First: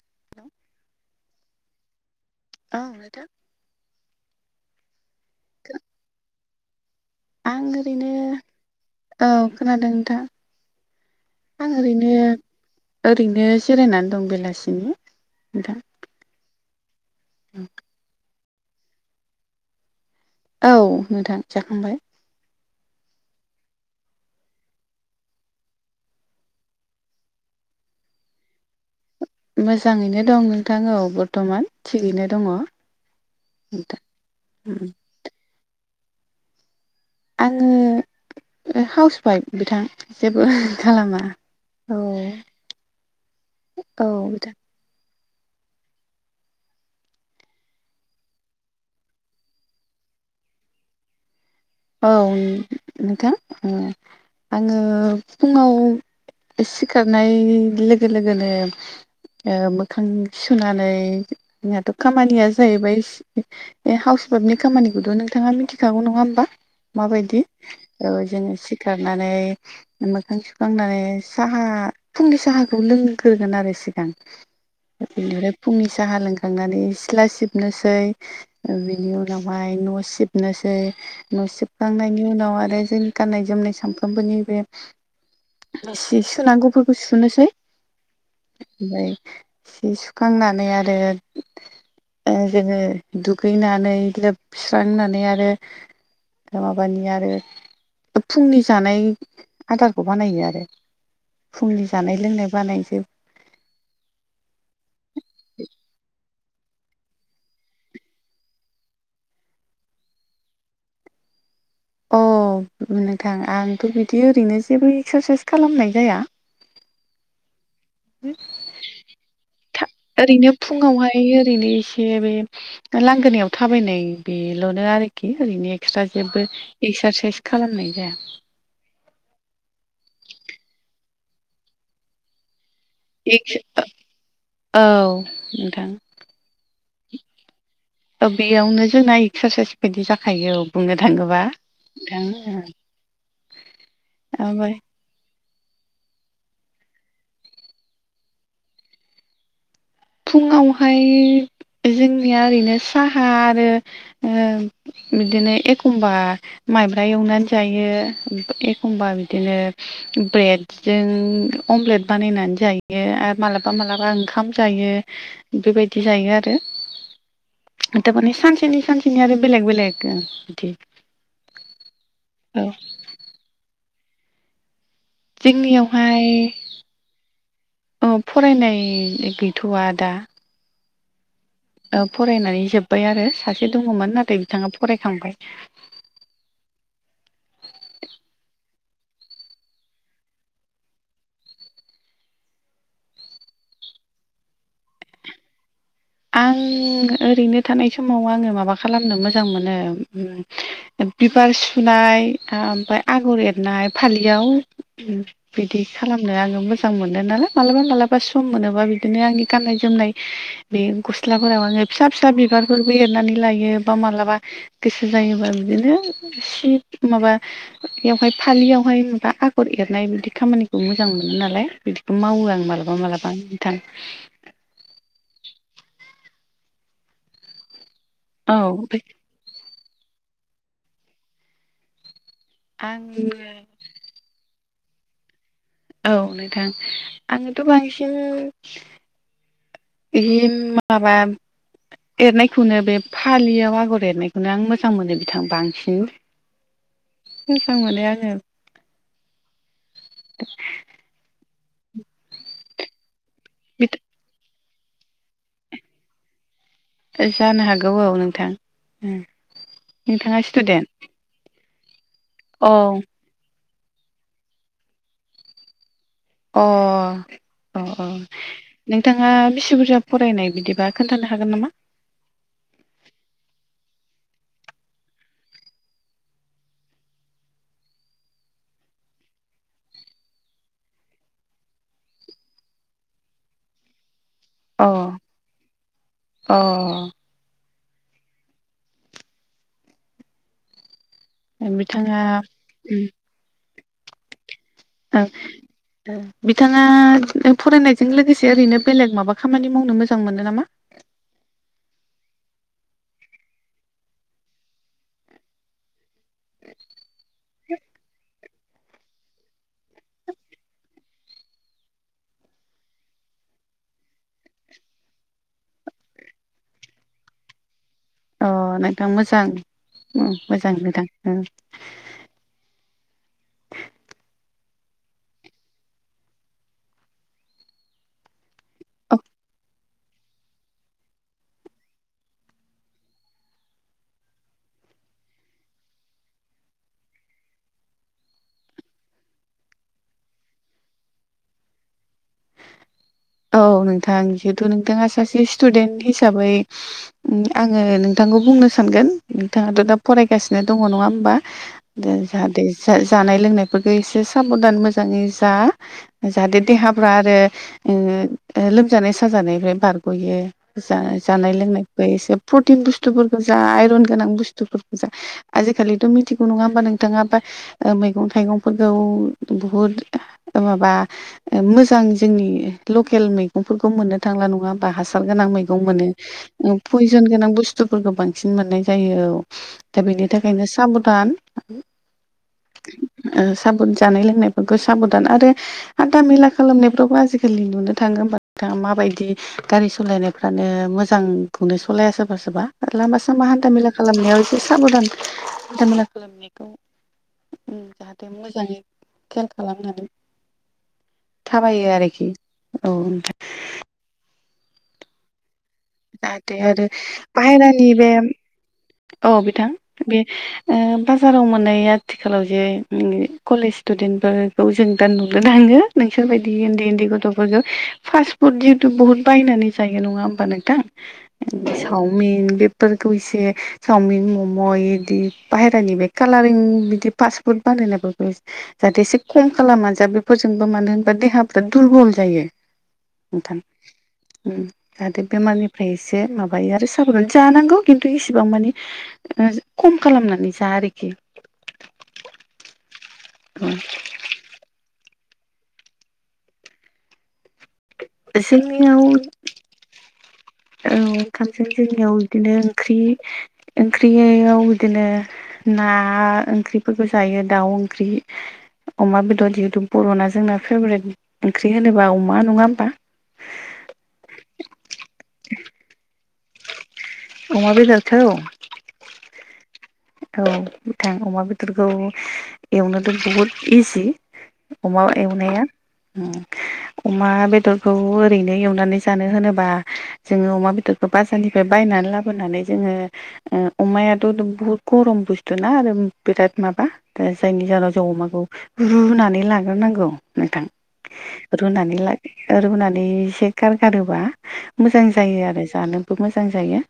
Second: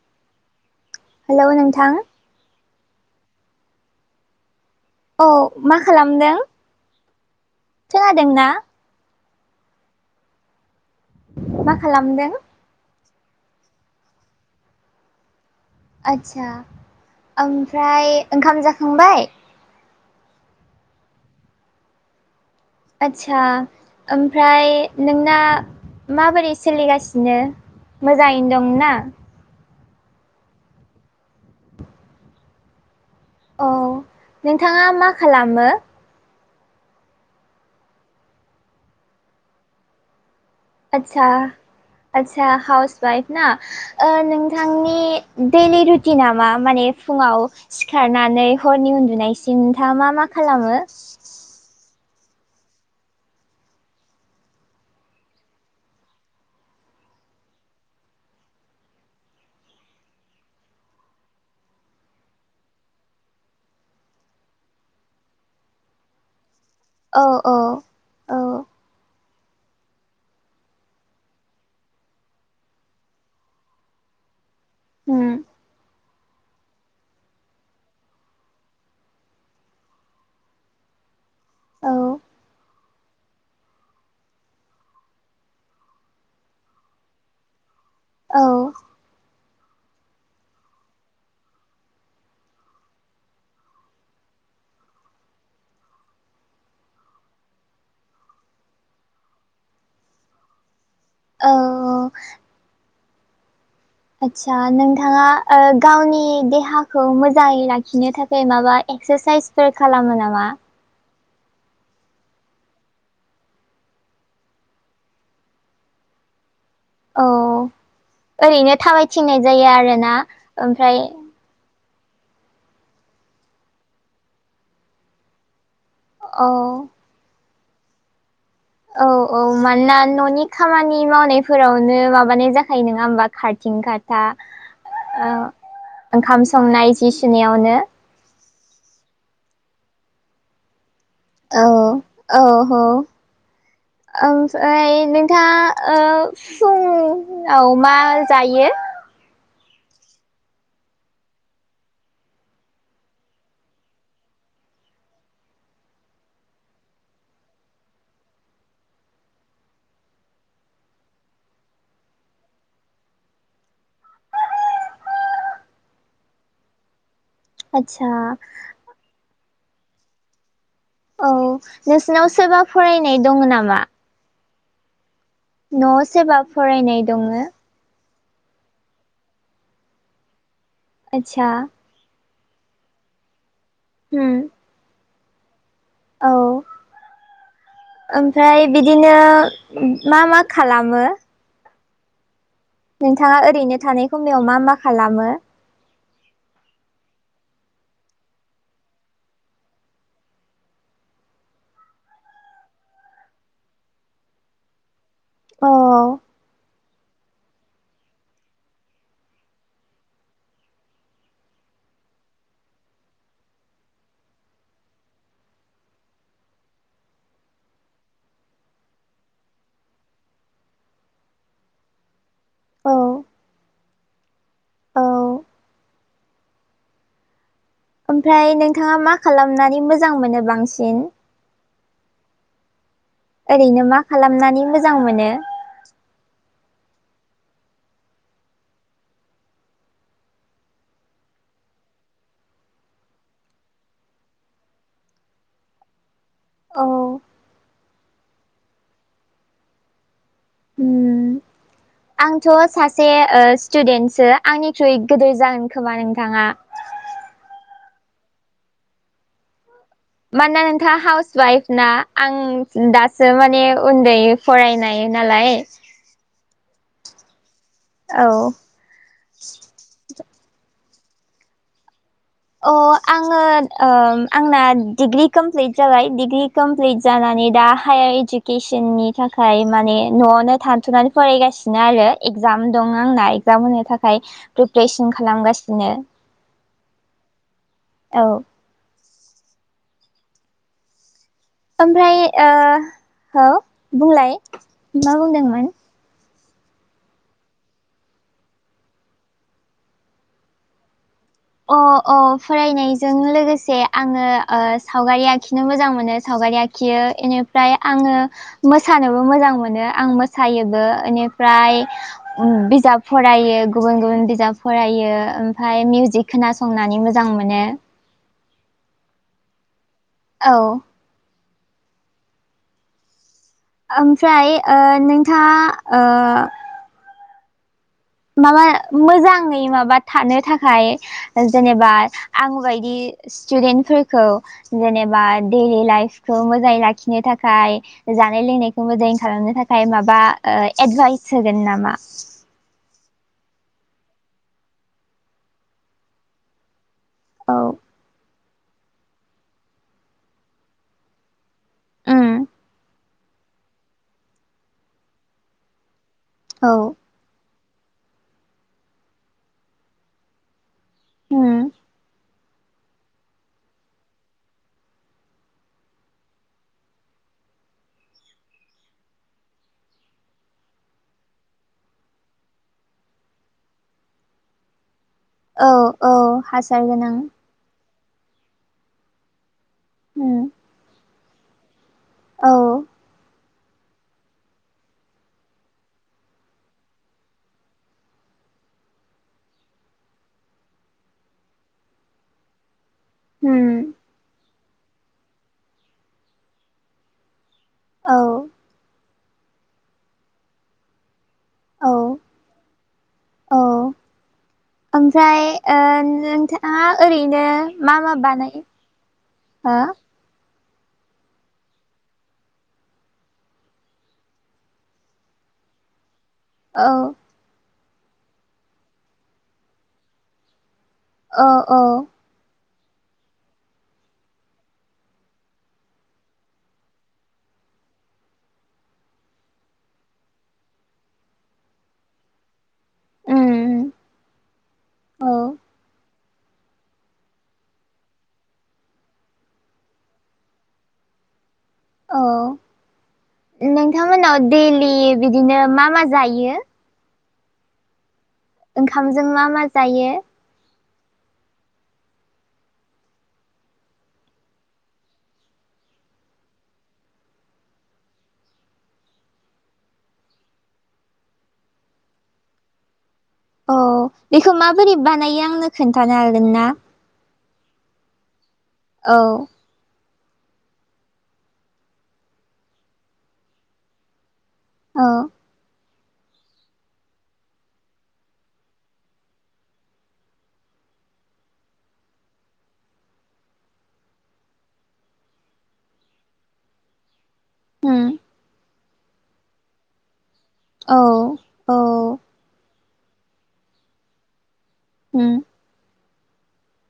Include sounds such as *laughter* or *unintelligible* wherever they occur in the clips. *inaudible* हेल' नोंथां। औ नोंथां। औ मा खालामदों? आं ओरैनो खोनादों ना? औ खोनादों नोंथां मा आं ओरैनो खालामदों ओरैनो जिरायनानै दं बेलासिनि नोंथां। आदसा आमफ्राय ओंखाम जाखांबाय? औ नोंथां जाखांबाय। आदसा आमफ्राय नोंना माबोरै सोलिगासिनो? मोजाङैनो दं ना? मोजाङैनो दं नोंथां औ बर्थमान थिगैनो दङ औ नोंथां नोंथाङा मा खालामो? आङो ओ हाउस वाइफ बिथां जेबो खालामा आदसा औ आदसा हाउस वाइफ ना औ ओ बिथां नोंथांनि दैलि रुटि नामा माने फुङाव सिखारनानै हरनि उन्दुनायसिम नोंथाङा मा मा खालामो? औ नो-नोंथां ओ आङो फुङाव सिखारनाय लोगो लोगोनो ओ मोखां सुनानै नियाथ' खामानिया जाहैबाय ए हाउस वाइफनि खामानिखौथ' नोंथाङा मिथिखागौ नङा होमबा औ माबायदि। औ औ जोङो सिखारनानै मोखां सुखांनानै साहा फुंनि साहाखौ लोंग्रोगोन आरो सिगां। उम बेनिफ्राय फुंनि साहा लोंखांनानै सिथ्ला सिबनोसै। बिनि उनावहाय न' सिबनोसै न' औ सिबखांनायनि उनाव आरो जोंनि गाननाय जोमनाय सानफ्रोमबोनि बे सि सुनांगौफोरखौ सुनोसै। औ ओमफ्राय सि सुखांनानै आरो ओ जोङो दुगैनानै लोबस्रांनानै आरो माबानि आरो फुंनि जानाय आदारखौ बानायो आरो औ फुंनि जानाय लोंनाय बानायजोब आटचा नोंथाङा गावनि देहाखौ मोजाङै लाखिनो थाखाय माबा एक्सारसाइस खालामो नामा? अ उम नोंथां आंथ' बिदि ओरैनो जेबो एक्सारसाइस खालामनाय जाया। औ ओरैनो थाबायथिंनाय जायो आरोना। ओमफ्राय बे ओरैनो एसे बे लांगोनायाव थाबायनाय बेल'नो आरोखि ओरैनो एक्सट्रा जेबो औ एक्सारसाइस खालामनाय जाया। औ औ मानोना न'नि खामानि मावनायफोरावनो माबानाय जाखायो नों आ होमबा खारथिं खाथा औ नोंथां ओंखाम संनाय जि सुनायावनो। बेयावनो जोंना एक्सारसाइस बायदि जाखायो औ बुंनो थाङोबा। औ नोंथां औ ओमफ्राय नोंथाङा ओ फुंआव मा जायो? फुङावहाय जोंनिया ओरैनो साहा आरो ओम बिदिनो एखमबा माइब्रा एवनानै जायो। एखमबा बिदिनो ब्रेड जों अमलेट बानायनानै जायो आरो मालाबा मालाबा ओंखाम जायो। बेबायदि जायो आरो। आदसा थारमानि सानसेनि सानसे बिदिनो आरो बेलेग बेलेग ओं बिदि। औ नोंसिनाव सोरबा फरायनाय दङ नामा? न'आव सोरबा फरायनाय दङो? अ फरायनाय गैथ'वा दा आटचा। ओ फरायनानै जोब्बाय आरो सासे दङमोन उम नाथाय बिथाङा फरायखांबाय। औ ओमफ्राय बिदिनो मा मा खालामो? नोंथाङा ओरैनो थानाय समायाव मा मा खालामो? आं ओरैनो थानाय समाव आङो माबा खालामनो मोजां मोनो उम बिबार सुनाय ओमफ्राय आगर एरनाय फालियाव अ बिदि औ खालामनो आङो मोजां मोनो नालाय मालाबा मालाबा सम मोनोबा बिदिनो आंनि गाननाय जोमनाय बे गस्लाफोराव आङो फिसा फिसा बिबारफोरबो एरनानै लायो। बा मालाबा गोसो जायोबा बिदिनो सि माबा बेवहाय फालियावहाय माबा आगर एरनाय बिदि खामानिखौ मोजां मोनो नालाय बिदिखौ मावो आं मालाबा मालाबा नोंथां। औ ओमफ्राय औ नोंथाङा ओमफ्राय मा खालामनानै मोजां मोनो बांसिन? आं ओरैनो मा खालामनानै मोजां मोनो औ नोंथां आङोथ' बांसिन बि माबा एरनायखौनो बे फालियाव आगर एरनायखौनो आं मोजां मोनो बिथां बांसिन औ। मोजां मोनो आङो उम *inaudible* आंथ' सासे ओ स्टुदेन्टसो आंनिख्रुइ गिदिर जागोन खोमा नोंथाङा। जानो हागौ औ नोंथां। नोंथाङा मानोना स्टुडेन्ट नोंथाङा हाउस वाइफ ना औ आं दा सो माने उन्दै फरायनाय नालाय अ' अ' औ अ'। नोंथाङा बिसि बुरजा फरायनाय बिदिबा खोन्थानो हागोन नामा? अ' आङो ओ आंना डिग्रि कमप्लिट जाबाय डिग्रि कमप्लिट जानानै दा हायार इडुकेसननि थाखाय माने न'आवनो थानथ'नानै फरायगासिनो आरो। इगजाम दं आंना एगजाम होनो थाखाय अ प्रिपेरेसन खालामगासिनो अ'। औ। बिथाङा ओमफ्राय ओ ओं हो बुंलाय मा बुंदोंमोन औ। बिथाङा फरायनायजों लोगोसे ओरैनो बेलेग माबा खामानि मावनो मोजां मोनो नामा। अ' अ' फरायनायजों लोगोसे आङो सावगारि आखिनो मोजां मोनो। सावगारि आखियो ए ओमफ्राय आङो मोसानोबो मोजां मोनो आं मोसायोबो बेनिफ्राय उम बिजाब फरायो गुबुन गुबुन बिजाब फरायो ओमफ्राय मिउजिक खोनासंनानै मोजां मोनो। अ' नोंथां मोजां औ मोजां नोंथां ओ। ओमफ्राय ओ नोंथाङा ओ माबा मोजाङै माबा थानो थाखाय जेनेबा आं बायदि स्टुदेन्टफोरखौ जेनेबा दैइलि लाइफखौ मोजाङै लाखिनो थाखाय जानाय लोंनायखौबो जयन खालामनो थाखाय माबा ओ एडभाइस होगोन नामा। औ नोंथां जिहेथु नोंथाङा सासे स्टुदेन्ट हिसाबै औ आङो नोंथांखौ बुंनो सानगोन नोंथाङाथ' दा फरायगासिनो दङ नङा होनबा। दा उम जाहाथे जा जानाय लोंनायफोरखौ एसे साबधान मोजाङै जा जाहाथे औ देहाफ्रा आरो ओ लोमजानाय साजानायनिफ्राय बारग'यो उम जख‌जानाय लोंनायखौ एसे प्रटिन बुस्थुफोरखौ जा आइरन गोनां बुस्थुफोरखौ जा आजिखालिथ' मिथिगौ नङा होमबा नोंथाङा बा ओ मैगं थाइगंफोरखौ बहुद ओ माबा ओ मोजां जोंनि लकेल मैगंफोरखौ मोननो थांला नङा होनबा हासार गोनां औ मैगं मोनो औ ओ हासार पयजन गोनां बुस्थु बुस्थुफोरखौ बांसिन मोननाय जायो ओ दा बेनि उम थाखायनो साबधान औ ओ साब जानाय लोंनायफोरखौ साबदान आरो हान्था मेला खालामनायफ्रावबो आजि गोरलै नुनो थाङो होमबा नोथांङा माबायदि गारि सालायनायफ्रानो मोजांखौनो सलाया सोरबा सोरबा। लामा सामा उम हान्थामेला खालामनायाव एसे साबधान हान्थाामेला खालामनायखौ औ जाहाथे मोजाङै खेल खालामनानै थाबायो औ आरोखि। औ *unintelligible* औ ओमफ्राय ओ जाहाथे नोंथाङा आरो ओरैनो बाहेरानि मा बे मा बानाय औ बिथां बे बाजाराव मोननाया आथिखालाव जे कलेज स्टुदेन्ट फोरफोरखौ जों दा नुोन थाङो नोंसोरबायदि उन्दै उन्दै औ गथ' फास्ट फुद जिहेतु बुहुत बायनानै जायो नङा होमबा नोंथां औ औ चावमिन बेफोरफोरखौैसे सावमिन मम' इदि बाहेरानि बे कालारिं बिदि फास्टफुड बानायनाय बे जाहाथे एसे खम खालामा जा बेफोरजोंबो मानो होनबा देहाफ्रा दुरबल जायो उम ओखाम *unintelligible* ओम जाहाथे औ बेमारनिफ्राय एसे माबायो आरो साबधान जानांगौ खिन्थु इसिबां मानि। ओ खम खालामनानै जा आरोखि। औ नोंथांमोनाव दैलि बिदिनो मा मा जायो। जोंनियाव ओंखामजों मा मा जायो। औ ओंखामजोंं जोंनियाव इदिनो ओंख्रि ओंख्रियाव इदिनो। ना ओंख्रिफोरखौ जायो दाउ ओंख्रि। अमा बेदर जिहेतु बर'ना जोंना फेभरेट ओंख्रि होनोबा अमा नङा ओमबा। अ बेखौ माबोरै बानायो आंनो खोन्थानो हागोन ना। अमा बेदरखौ। औ। औ बिथां अमा बेदरखौ एवनोथ' बुहुद इजि। अमा औ एवनाया उम। अमा बेदरखौ ओरैनो एवनानै जानो होनोबा। जोङो अमा बेदरखौ बाजारनिफाय बायनानै लाबोनानै जोङो ओ अमायाथ' बुहुद। गरम बुस्थु ना आरो बिराद माबा ओ जायनि जाहोनाव उम जों अमाखौ। रुनानै लाग्रोनांगौ नोंथां। औ। औ रुनानै ला ओ रुनानै एसे गारगारोबा मोजां जायो उम आरो जानो। थब मोजां जायो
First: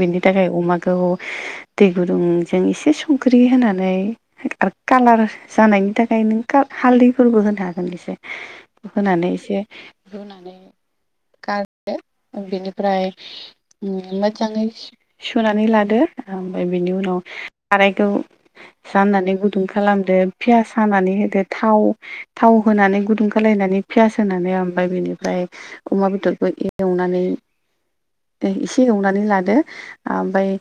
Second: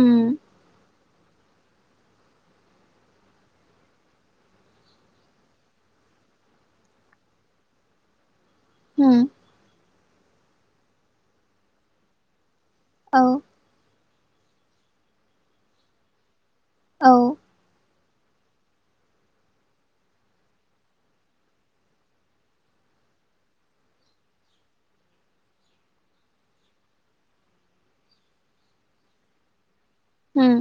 बेनि थाखाय अमाखौ। दै गुदुंजों एसे संख्रि होनानै। हो आरो कालार जानायनि थाखाय नों खा हालदैफोरबो होनो हागोन एसे। उम होनानै एसे रुनानै गार। लादो ओम बेनिफ्राय औ उम मोजाङै सु सुनानै लादो। ओमफाय बिनि औ उनाव सारायखौ। जाननानै गुदुं खालामदो पियास हानानै होदो थाव। थाव होनानै गुदुं खालायनानै पियास होनानै ओमबाय बिनिफ्राय। अमा बेदरखौ ए एवनानै ए एसे एवनानै लादो। आमफाय उम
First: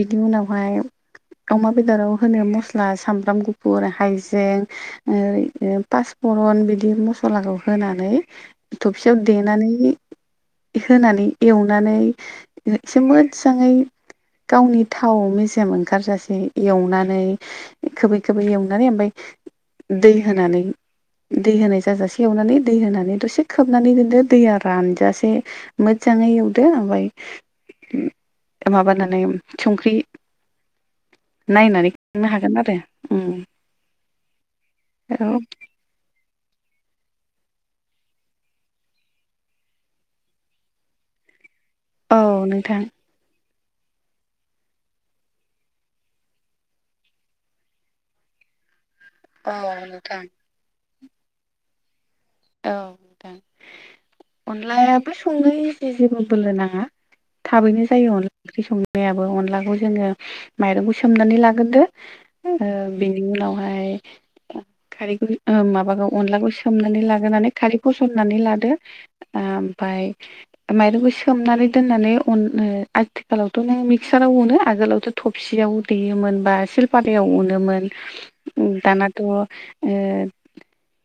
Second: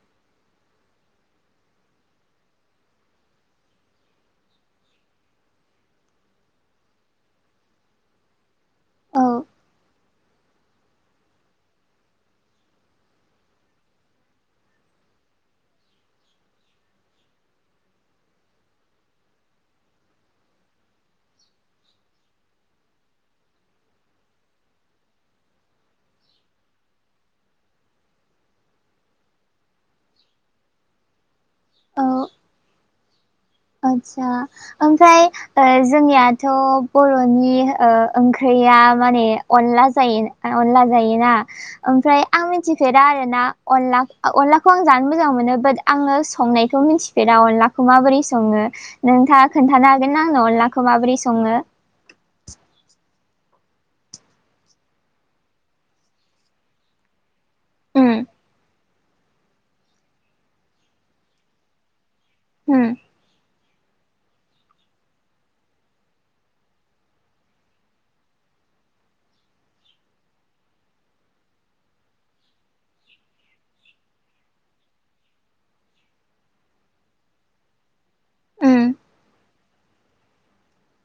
बिदि उनावहाय। अमा बेदराव होनो मस्ला सामब्राम गुफुर हाइजें। पासफरन बिदि मसलाखौ होनानै औ थफसेयाव देनानै होनानै एवनानै एसे मोजाङै। गावनि थाव मेजेम ओंखारजासे एवनानै। इखोबो इखोबो एवनानै ओमफाय दै होनानै। दै होनाय जाजासे एवनानै दै होनानै दसे खोबनानैदो दैया रानजासे। मोजाङै एवदो ओमफाय उम माबानानै। संख्रि नायनानै खांनो हागोन आरो ओम। आस्सा ओमफ्राय ओ जोंनियाथ'। बर'नि ओ ओंख्रिया माने अनला जायो अनला जायोना। औ ओमफ्राय आं नोंथां मिथिफेरा आरो ना। अनलाख अनलाखौ आं जानो मोजां मोनो बाट आङो संनायखौ मिन्थिफेरा अनलाखौ माबोरै सं सङो नोंथाङा औ खोन्थानो हागोन नोंथां ना आंनो अनलाखौ माबोरै संङो। औ ओ अनलायाबो संनो इजि जेबो बोलो नाङा। थाबैनो जायो उम अनला ओंख्रि संनाय दैयाबो अनलाखौ जोङो माइरंखौ सोमनानै लाग्रोदो ओ बे उम बिनि उनावहाय ओ खारैखौ ओ माबाखौ अनलाखौ सोमनानै ला होनानै खारैखौ सरनानै लादो ओ ओमफाय माइरंखौ सोमनानै दोननानै अन ओ आथिखालावथ' नों मिक्साराव अनो आगोलावथ' थबसियाव देयोमोन बा सिलपाथायाव उनोमोन ओम उम दानाथ' ओ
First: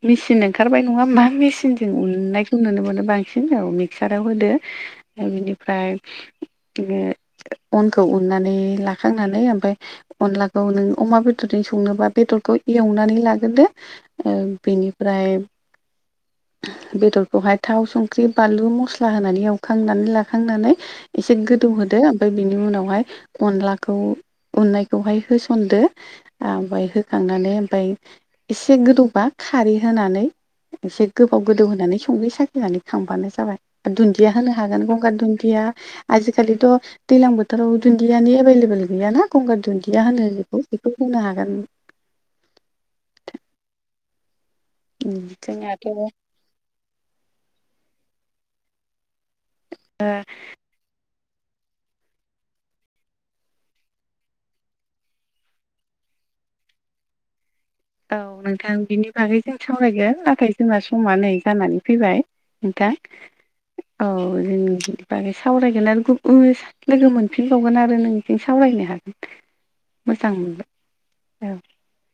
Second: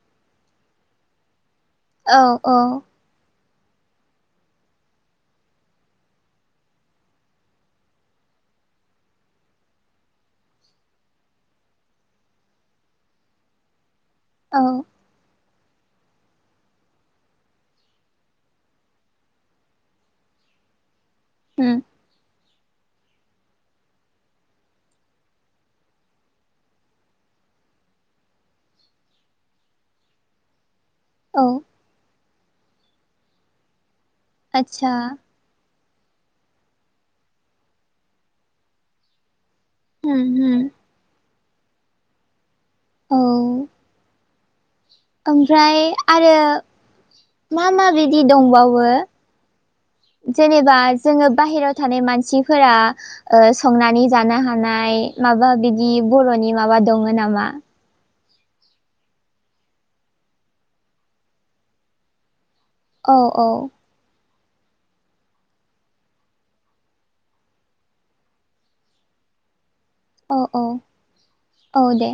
मिचिन ओंखारबाय नङा मा मेचिंजों औ औ उननायखौ नुनो मोनो बां सिन औ मिक्साराव होदो ओ बिनिफ्राय ए अनखौ उननानै लाखांनानै ओमफफ्राय अनलाखौ नों अमा बेदरजों संनोोबा बेदरखौ एवनानै लाग्रोदो ओ औ बेनिफ्राय बेदरखौहाय थाव संख्रि बानलु मस्ला होनानै एवखांनानै लाखांनानै एसे गोदौ उम होदो ओमफ्राय बिनि उनावहाय अनलाखौ उननायखौहाय होसनदो। ओमफ्राय होखांनानै ओमफ्राय एसे गोदौबा खारै होनानै एसे गोबाव औ गोदौ होनानै संगै साखिनानै खांबानो जाबाय दुन्दिया होनो हागोन आदसा गंगार दुन दिया आजिखालिथ' दैलां बोथोराव दुन्दियानि एभेलेबल गैयाना। गंगार दुन्दिया उम होनो बेखौ उम बेखौ बुंनो हागोन। औ ओमफ्राय जोंहाथ' ओ आरो मा मा बिदि दंबावो? ओ जेनेबा जोङो बाहेरायाव थानाय मानसिफोरा ओ संनानै जानो हानाय माबा बिदि बर'नि माबा दङ नामा? औ नोंथां बिनि बागै जों सावरायगोन नाथाय जोंहा समा नै जानानै फैबाय। नोंथां औ औ औ जों बागै सावरायगोन आरो गुबुन लोगो मोनफिनबावगोन आरो नों जों सावरायनो हागोन‌। *inaudible* मोजां औ मोनबाय औ। औ दे।